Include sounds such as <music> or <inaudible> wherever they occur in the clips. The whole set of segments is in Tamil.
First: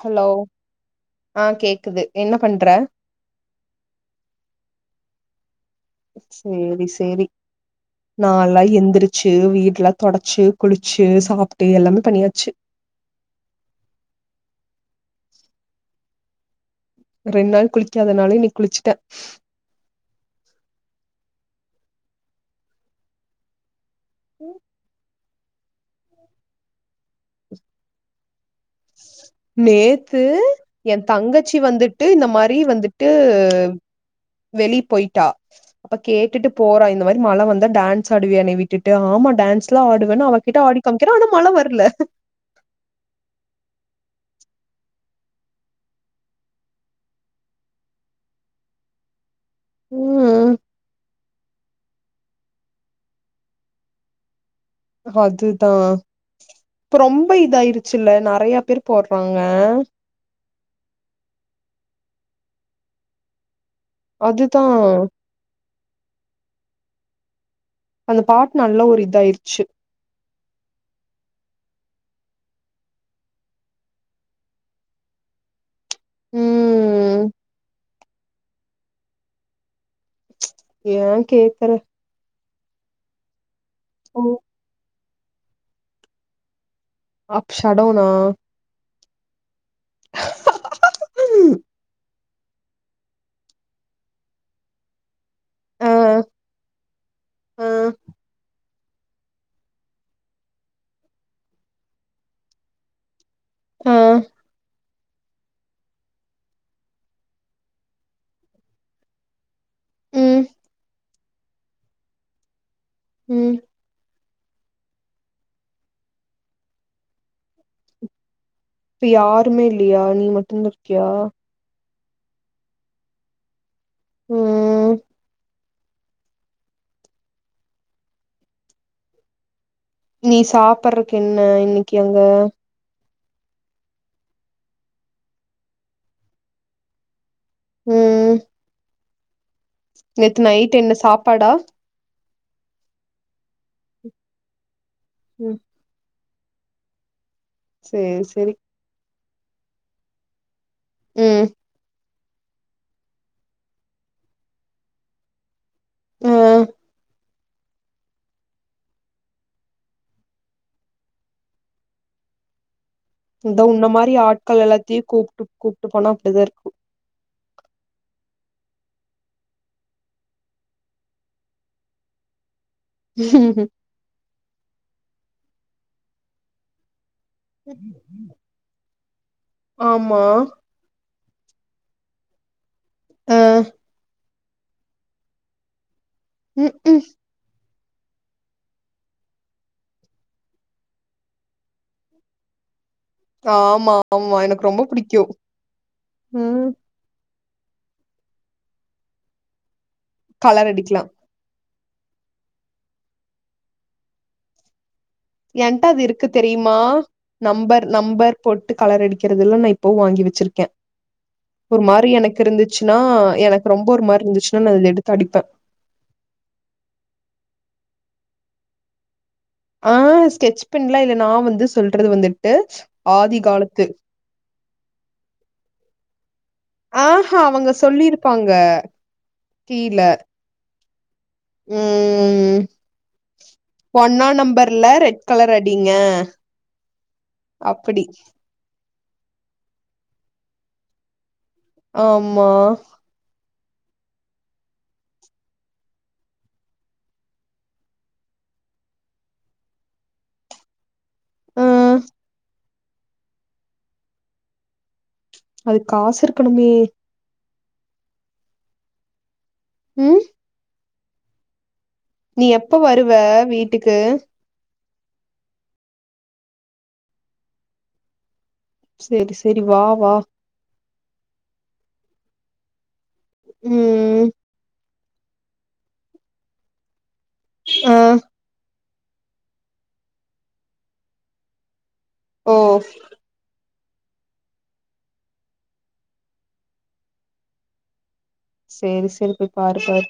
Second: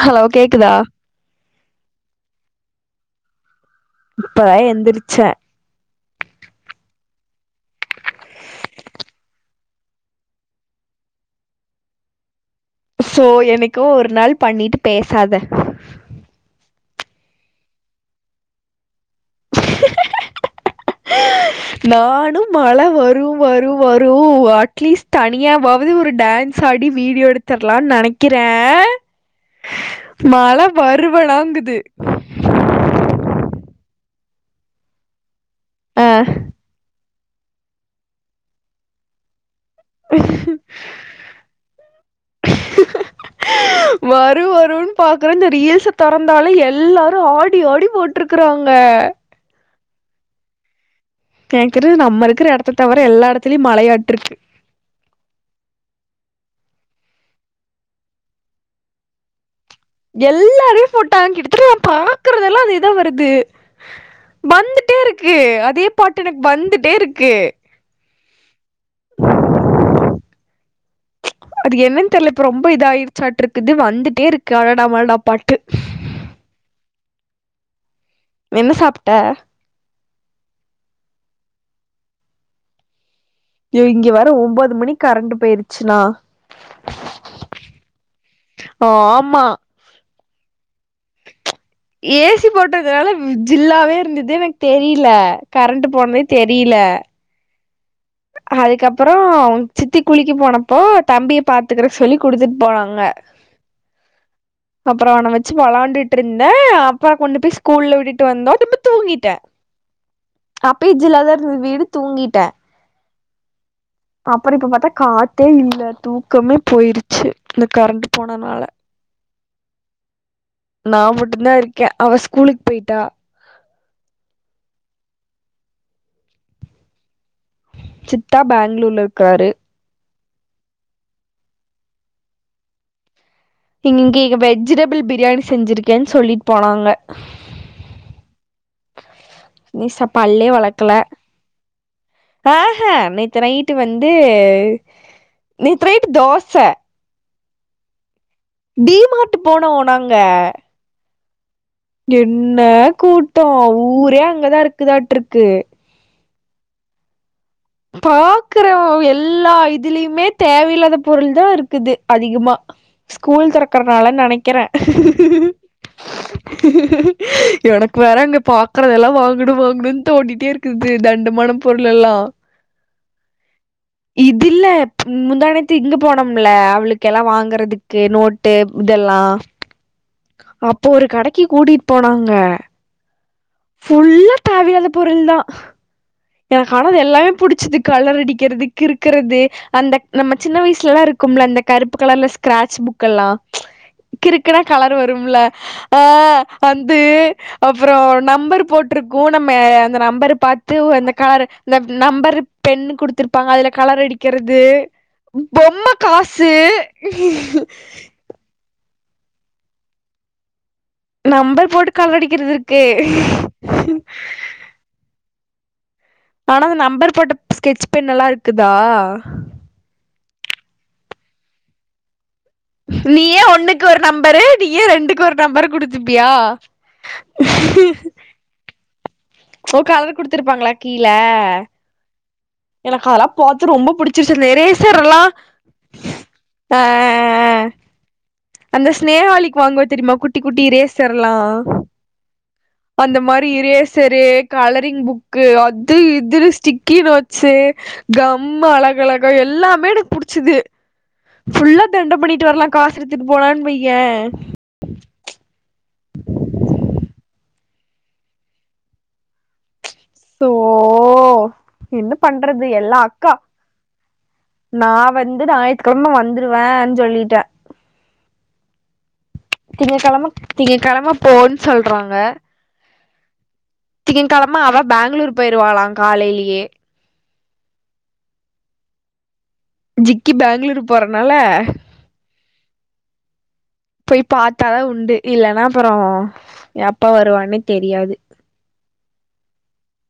ஹலோ ஆ கேக்குது என்ன பண்ற இப்ப எந்திரிச்ச சேரி சேரி நால்ளா எந்திரிச்சு வீட்டுல தொடச்சு குளிச்சு சாப்பிட்டு எல்லாமே பண்ணியாச்சு ஸோ என்னக்கோ ஒரு நாள் பண்ணிட்டு பேசாத ரெண்டு நாள் குளிக்காதனால இன்னைக் குளிச்சுட்டே நானு மழ வரு வரு வரு அட்லீஸ் தனியாவது ஒரு டான்ஸ் ஆடி வீடியோ எடுத்திர்லான் நெனைக் கிற நேத்து எ தங்கச்சி வருவனாங்குது வந்துட்டு இந்த மாரி வந்துட் டு வெளி போய்ட்டா அப்ப ஆ கேட்டுட்டு போறா இந்த மாரி மழ வந்தா டான்ஸ் ஆடுவியா என்ன விட்டுட்டு ஆமா டான்ஸ் லா ஆடுவேன்னு அவகிட்ட ஆடி காமிக்கிறே ஆனா மழ வர்ல வரு வருன் பாக்குறே இந்த ரீல்ஸ் தொறந்தாலே எல்லாரு ஆடி ஆடி போட் ருக்குறாங்க ம் கேக்குறது நம்ம இருக்கிற எடத்த தவிர எல்லா எடத்துலயு மழையாட்ருக்கு அதுதா இப்ப ரொம்ப இதாயிருச்சுல்ல நெறையா பேர் போற்ராங்க எல்லாருமே போட்டாங் கிட்டத்தட்ட நா பாக்குறதெல்லா அதேதா வருது அதுதா வந்துட்டே இருக்கு அதே பாட்டு எனக் வந்துட்டே இருக்கு அந்த பாட் நல்ல ஒரு இதாயிருச்சு அது என்னன் தெர்ல இப்ப ரொம்ப இதாயிருச்சாட்டு இருக்குது வந்துட்டே இருக்கு அடடா மழடா பாட்டு ம் என்ன சாப்ட்ட ஏ கேக்குற யோ இங்க ஓ வேற ஒன்பது மணிக் கரண்ட் போயிருச்சுனா அப் சடோனா ஆ ஆமா ஏ சி போட்டதுனால வ் ஜில்லாவே இருந்தது எனக்கு தெரியல கரண்ட் போனதே தெரியல அ அதுக்கப்புறோ சித்தி குளிக்க போனப்போ தம்பிய பாத்துக்குற சொல்லி குடுத்துட் போனாங்க ஆ அப்புறோ அவன வச் சி விளாண்டுட்டு இருந்தே அப்பா கொண்டு போய் ஸ்கூல்ல விட்டுட்டு வந்தோ திரும்ப தூங்கிட்டே ம் அப்பயு ஜில்லாதா இருந்து வீடு தூங்கிட்டே ம் அப்புறோ இப்ப பாத்தா காத்தே இல்ல தூக்கமே போயிருச்சு இந்த கரண்ட் போனனால இப்ப யாருமே இல்லையா நீ மட்டுந்தா இருக்கியா க அவ ஸ்கூலுக்கு போய்ட்டா ம் சித்தா பேங்ளூர்ல இருக்காரு நீ சாப்பிறக்கு என்ன இன்னைக்கு அங்க நீன் இங்கே வெஜிடபிள் பிரியாணி செஞ்சிருக்கேன் சொல்லிட் போனாங்க ம் நீ சாப் நேத்து பல்லே நைட் வெளக்கல என்ன சாப்பாடா ஆஹ நேத்து நைட்டு வந்து ம் நேத்து நைட் தோச சேரி சரி டி மார்ட் போனோ நாங்க ம் என்ன கூட்டோ ஊரே அங்கதா இருக்குதாட்ருக்கு ஓ பாக்குறவ எல்லா இதுலியுமே தேவயில்லாத பொருள் தா இருக்குது அதிகமா ஸ்கூல் இந்த உன்ன தெறக்கர்னால மாரி ஆட்கள் நெனைக்கிறே எல்லாத்தையு கூப்ட்டு கூப்ட்டு போனா அப்டிதா இருக்கு எனக்கு வேற அங்க பாக்கறதெல்லா வாங்கணு வாங்கணுன் தோனிட்டே இருக்குது தண்டமான பொருள் எல்லா ம் இதுல்ல முந்தாணேத்து இங்க போனோம்ல அவுளுக்கு எல்லா வாங்கறதுக்கு நோட்டு இதெல்லா ஆமா அப்போ ஒரு கடைக்கு கூட்டிட் போனாங்க ஆ ஃபுல்லா தேவையான பொருள் தா ம் எனக்கான ம் அது எல்லாமே புடிச்சுது கலர் அடிக்கிறது கிருக்குறது அந்த நம்ம சின்ன வய்சுல எல்லா இருக்கும்ல அந்த கருப்பு கலர்ல ஸ்கிராட்ச் புக் கல்லா ஆமா ஆமா கிருக்குனா எனக்கு ரொம்ப கலர் புடிக்கு வரும்லா ஆ ம் அந் து அப்றோ நம்பர் போட்ருக்கோ நம்ம அந்த நம்பரு கலர் பாத்து அடிக்கலா அந்த கலரு இந்த நம்பரு பென்னு குடுத்துருப்பாங்க அதுல கலர் அடிக்கிறது என்ட்ட பொம்ம அது இருக்கு காசு பொட்டு கலர் அடிக்கிறதல்லா நா இப்பவு வாங்கி வெச்ருக்கே நம்பர் ஒரு போட்டு மாரி கலர் எனக்கு அடிக்கிறது இருக்கு இருந்துச்சுன்னா எனக்கு ரொம்ப ஒரு மாரி இருந்துச்சுன்னா நா அத எடுத்து அடிப்பே ஆனா அந்த நம்பர் போட்ட ஸ்கெட்ச் பென் எல்லாருக்குதா ஆ ஸ்கெச் பென்லா இல்ல நா வந்து சொல்றது வந்து நீயே ஒண்ணுக்கு ஒரு நம்பரு நீயே ரெண்டுக்கு ஒரு நம்பரு குடுத்துப்பியா ஆ ஹா அவங்க சொல்லிருப்பாங்க ஓ கலரு குடுத்துருப்பாங்ளா கீழ ம் ம் ம் எனக்கு அதெல்லா பாத்து ரொம்ப ஒன்னா புடிச்சிருச்சு அந்த நம்பர்ல எரேசர் எல்லா ரெட் கலர் அடிங்க ஆ அப்புடி அந்த ஸ்நேஹாளிக் வாங்வா தெரிமா குட்டி குட்டி ரேஸர் லா ஆம்மா அந்த மாரி இரேசரு கலரிங் புக்கு அது இதுனு ஸ்டிக்கி நோட் ஸு கம்மு அழகழகா எல்லாமே எனக்கு புடிச்சிது ஆ ஃபுல்லா தெண்டம் பண்ணிட்டு வரலா காசு எடுத்துட்டு போனான் வையேன் அதுக் காஸ் இருக்கணுமே ம் சோ என்ன நீ பண்றது எப்ப எல்லா வருவ அக்கா வீட்டுக்கு நா வந்து ஞாயித்துக்கெழம வந்துருவேன் சொல்லிட்டே சேரி சே திங்க கழம திங்க கழம போன் சொல்றாங்க திங்க ம் கழம அவ பேங்ளூர் போய்ருவாளாம் காலைலியே ஆ ஜிக்கி பேங்ளூர் போறனால ஓ போய் பாத்தாதா உண்டு இல்லன்னா அப்றோ எப்ப வருவான்னே தெரியாது சேரி சேரி போய் பாரு பாரு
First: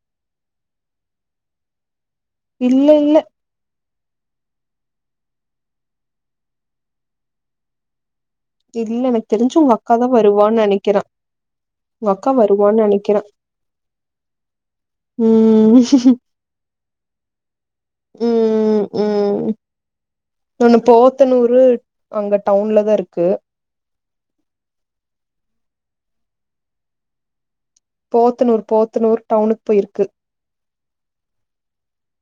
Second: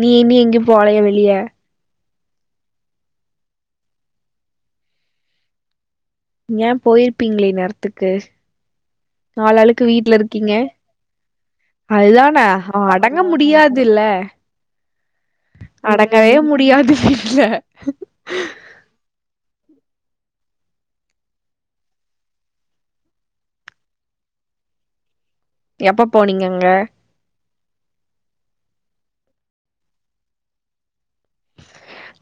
நீ நீ எங்யு போலயோ வெளிய இல்ல இல்ல எங்கியே போயிருப்பீங்ளே இந்நேர்த்துக்கு இல்ல எனக்கு தெரிஞ்சு உங்க அக்காதா வருவான் நெனைக்கிறே உங்க அக்கா அதுதானே அவ வருவான்னு அடங்க நெனைக்கிறே முடியாதில்ல ம் அடங்கவே முடியாது வீட்ல ம் ம் ஒன்னு போத்தனூரு அங்க டவுன்ல தா இருக்கு எப்ப போனீங்கங்க போத்தனூர் போத்தனூர் டவுனுக் போயிருக்கு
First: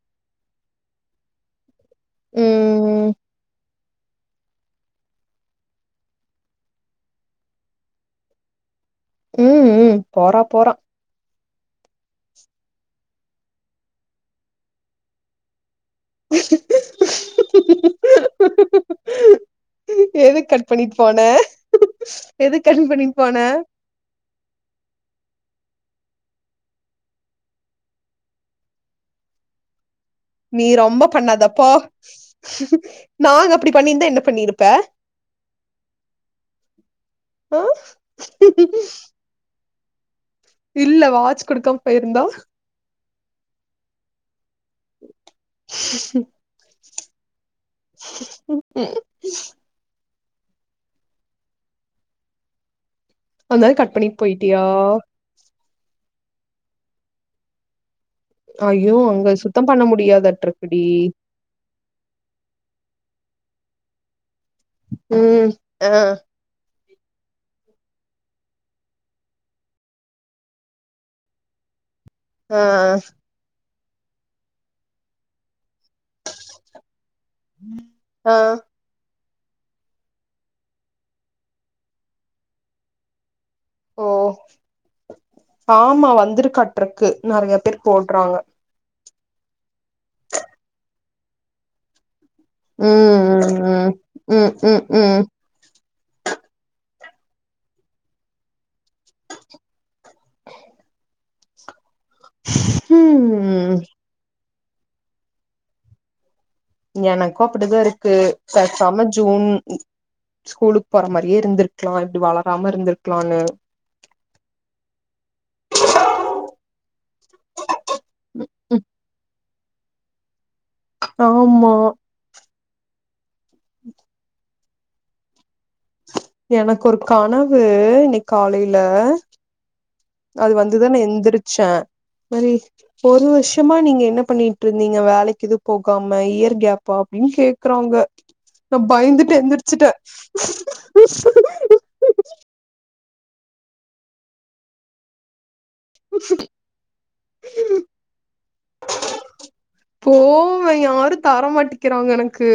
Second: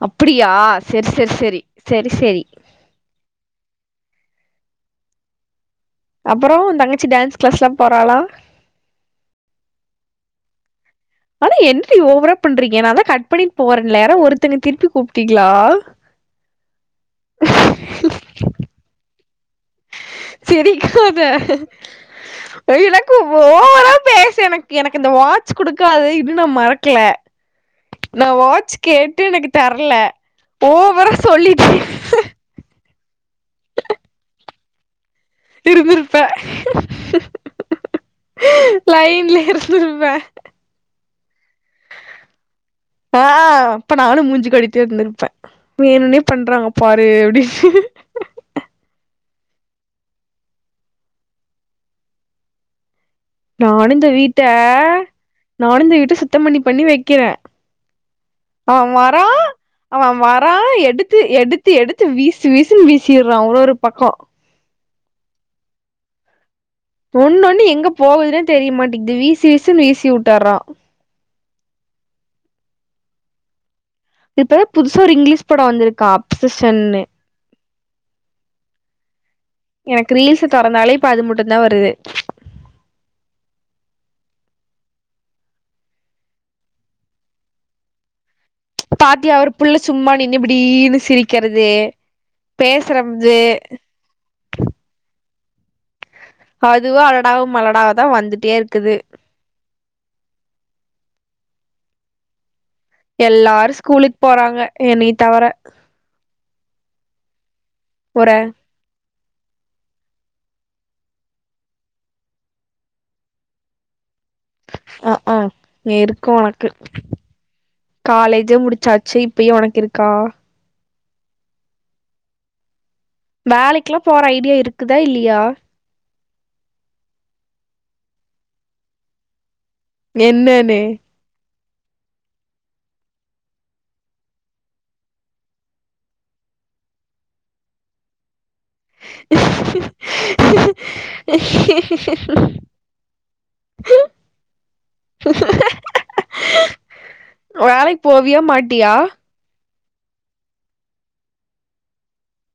அப்படியா செர் செர் செரி செரி செரி ம் அப்பறோ உ தங்கச்சி டேன்ஸ் க்ளாஸ்ல்லா போறாலா ம் ம் போறா போறா ஆனா என்ரி ஓவரா பண்றீங்க நா தா கட் பண்ணிட் போறேன்ல யாரோ ஒருத்தங்க திருப்பி கூப்டீங்ளா எதுக்கு கட் பண்ணிட்டு சிரிக்காத போன எதுக்கு கட் எனக்கு பண்ணிட்டு போன ஒவரா பேச எனக் எனக்கு இந்த வாட்ச் குடுக்காது இன்னு நா மறக்ல நா வாட்ச் கேட்டு எனக்கு தர்ல நீ ரொம்ப பண்ணாத போ நாங்க அப்டி பண்ணியிருந்தா என்ன பண்ணிருப்ப இருந்திர்ப்பே ஆ லைன்லே இருந்திர்ப்பே இல்ல வாட்ச் குடுக்காம போயிருந்தா ஆ அப்ப நானு மூஞ்சு காட்டிட்டே இர்ந்திர்ப்பே வேணுனே பண்றாங்க பாரு அப்டின்னு <unintelligible> அதனால நானு கட் இந்த பண்ணிட்டு வீட்ட போயிட்டியா நானு இந்த வீட்ட சுத்தம் பண்ணி பண்ணி வெக்கிறே அவ ஐயோ வரா அங்க சுத்தம் பண்ண அவ வரா முடியாதாட்ருக்குடி எடுத்து எடுத் து எடுத்து வீசு வீசன்னு வீசிர்றா ஒரு ஒரு பக்கோ ம் அ ஒண்ணு ஒண்ணு எங்க போகுதுன்னே தெரிய மாட்டிக்து வீசு வீசுன்னு வீசி வுட்றா ஆ இப்ப புதுசா ஒரு இங்கிலீஷ் படோ வந்துருக்கா அப்சஷன்னு ஆ எனக்கு ரீல்ஸ் தொறந்தாலே இப்ப அது முட்டுந்தா வருது ஓ ஆமா வந்துருக்காட்ருக்கு நெறைய பேரு போட்றாங்க பாத்யா ஒரு புள்ள சும்மா நின்னு இப்டீனு சிரிக்கறது பேசறம்து ம் ம் ம் ம் ம் அதுவு அலடாவு மலடாவ தா வந்துட்டேருக்குது ம் எல்லாரு ம் ஸ்கூலுக்கு போறாங்க என்னய தவிர எனக்கு அப்டிதா இருக்கு பேசாம ஜூன் ஸ்கூலுக்கு போற மாரியே இருந்திருக்லா இப்டி வளராம இர்ந்திர்க்லானு அ அ இருக்கு ஒனக்கு காலேஜே முடிச்சாச்சு இப்பயு ஒனக்கிருக்கா ஆமா வேலைக்லா போற ஐடியா இருக்குதா இல்லியா எனக்கு ஒரு கனவு இன்னைக் காலைல அது என்னன்னு வந்துதா நா எந்திரிச்சே மாரி ஒரு வர்ஷமா நீங்க என்ன பண்ணிட்ருந்தீங்க வேலைக் எது போகாம இயர் கேப்பா அப்டின் கேக்றாங்க நா பய்ந்துட்டு எந்திர்ச்சுட்டே வேலைக் போவியா மாட்டியா போவே யாரு தர மாட்டிக்கிறாங்க எனக்கு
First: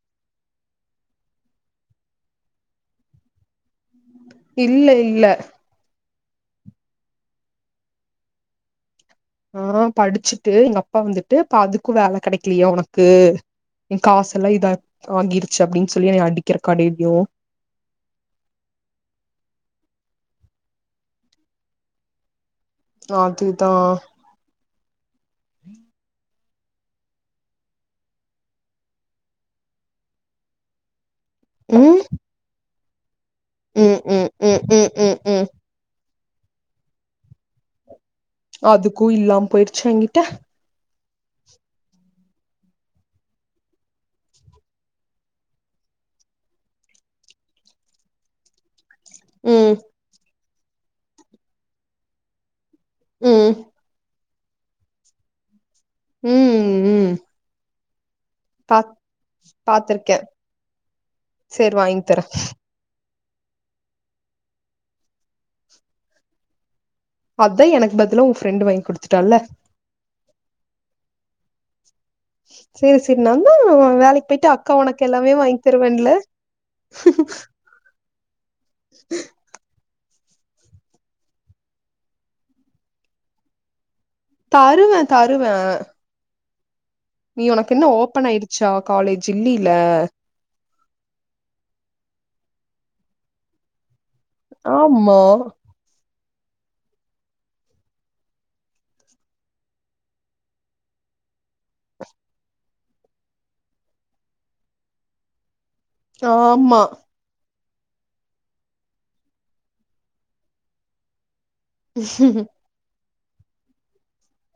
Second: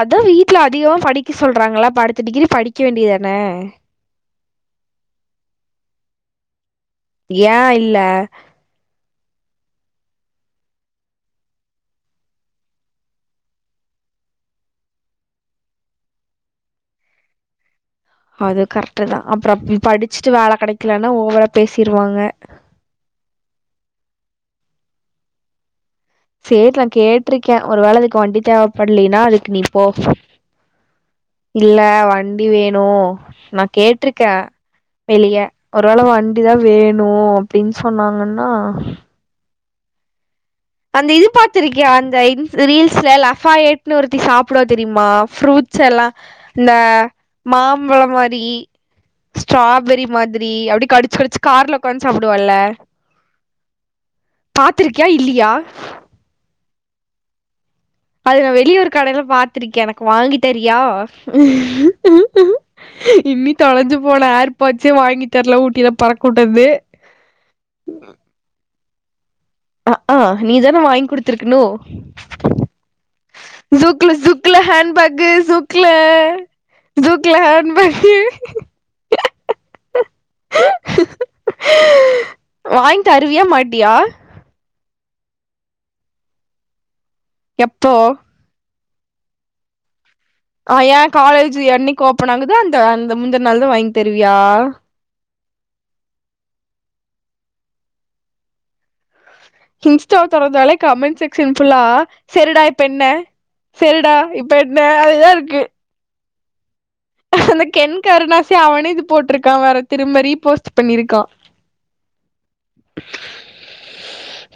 அதா வீட்ல அதிகமா படிக்க சொல்றாங்கல்ல அப்ப அடுத்த டிகிரி படிக்க வேண்டியதான இல்ல இல்ல ஏ இல்ல ஆ படிச்சிட்டு எங்க அப்பா வந்துட்டு இப்ப அதுக்கு வேல கெடைக்லியா உனக்கு எ காசெல்லா இதா ஆகிருச்சு அப்டின் சொல்லி என்னய அடிக்கிறக்கா டெய்லியு அது கரெக்ட்டு தா அப்றோ ம் படிச்சிட்டு வேல கெடைக்கலன்னா ஓவரா பேசிர்வாங்க அதுதா சேரி நா கேட்ருக்கே ஒருவேள அதுக் வண்டி தேவப்பட்லீனா அதுக்கு நீ போ இல்ல ம் வண்டி வேணு நா ம் ம் கேட்ருக்கே ம் ம் ம் வெளிய ம் ஒருவேள வண் டி தா வேணு அப்டின் சொன்னாங்கன் அதுக்கு இல்லாம் போயிர்ச்சுனா எங்கிட்ட அந்த இது பாத்திருக்கியா அந்த இன்ஸு ரீல்ஸ்ல லஃபா எட்னு ஒருத்தி சாப்டுவா தெரியுமா ஃப்ரூட்ஸ் எல்லா இந்த மாம்பழோ மாரி ம் ஸ்ட்ராபெரி மாதிரி அப்டியே கடிச்சு கடிச்சு கார்ல உக்காந் சாப்டுவால்ல ம் பாத்திருக்கியா இல்லியா ம் ம் அது நா வெளிய ஒரு பாத் கடைல பாத்திருக்கே எனக்கு வாங்கி தரியா சேரி வாங்கி தரே இன்னி தொலஞ்சு போன ஏர்பாட்சே வாங்கி தர்ல ஊட்டில பறக் உட்டது அதா எனக் பதிலா உ ஃப்ரண்டு வாய்ங் குடுத்துட்டால்ல அ அ நீதான வாய்ங் குடுத்திருக்கணு சேரி சேரி நாந்தா ஜூக்ல வேலைக்கு போயிட்டு ஜூக்ல அக்கா உனக்கு ஹேண்பேகு எல்லாமே வாங்கி ஜூக்ல தருவேன்ல ஜூக்ல ஹேண்பேகு <inaudible> ம் வாய்ங் தருவியா மாட்டியா தருவ தருவ நீ உனக்கென்ன எப்போ ஓப்பன் ஆய்டுச்சா காலேஜு இல்லீல ஆ ஏ காலேஜு என்னிக் ஓப்பன் ஆகுதோ அந்த அந்த முந்தன் நாள் தா வாய்ங் தருவியா மா இன்ஸ்டா தொறந்தாலே கமெண்ட் செக்சன் ஃபுல்லா செரிடா இப்ப என்ன செரிடா இப்ப என்ன அதுதா இருக்கு ஆமா அந்த கென் கருணாஸே அவனே இது போட்ருக்கா வேற திரும்ப ரீபோஸ்ட்டு பண்ணிருக்கா உ <inaudible>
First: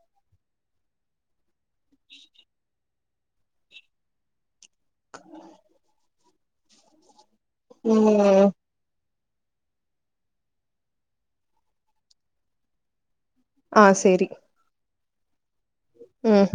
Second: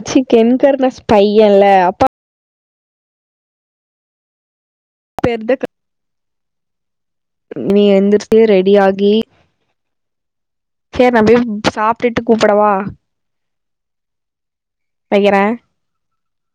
சி கென் கருணாஸ் பையன்ல அப்பா ம் <inaudible> பேர் தா நீ எந்திர்ச்சு ம் ரெடி ஆகி சேர் நா போய் சாப்ட்டுட்டு கூப்படவா ஆ சேரி வக்கிற ம்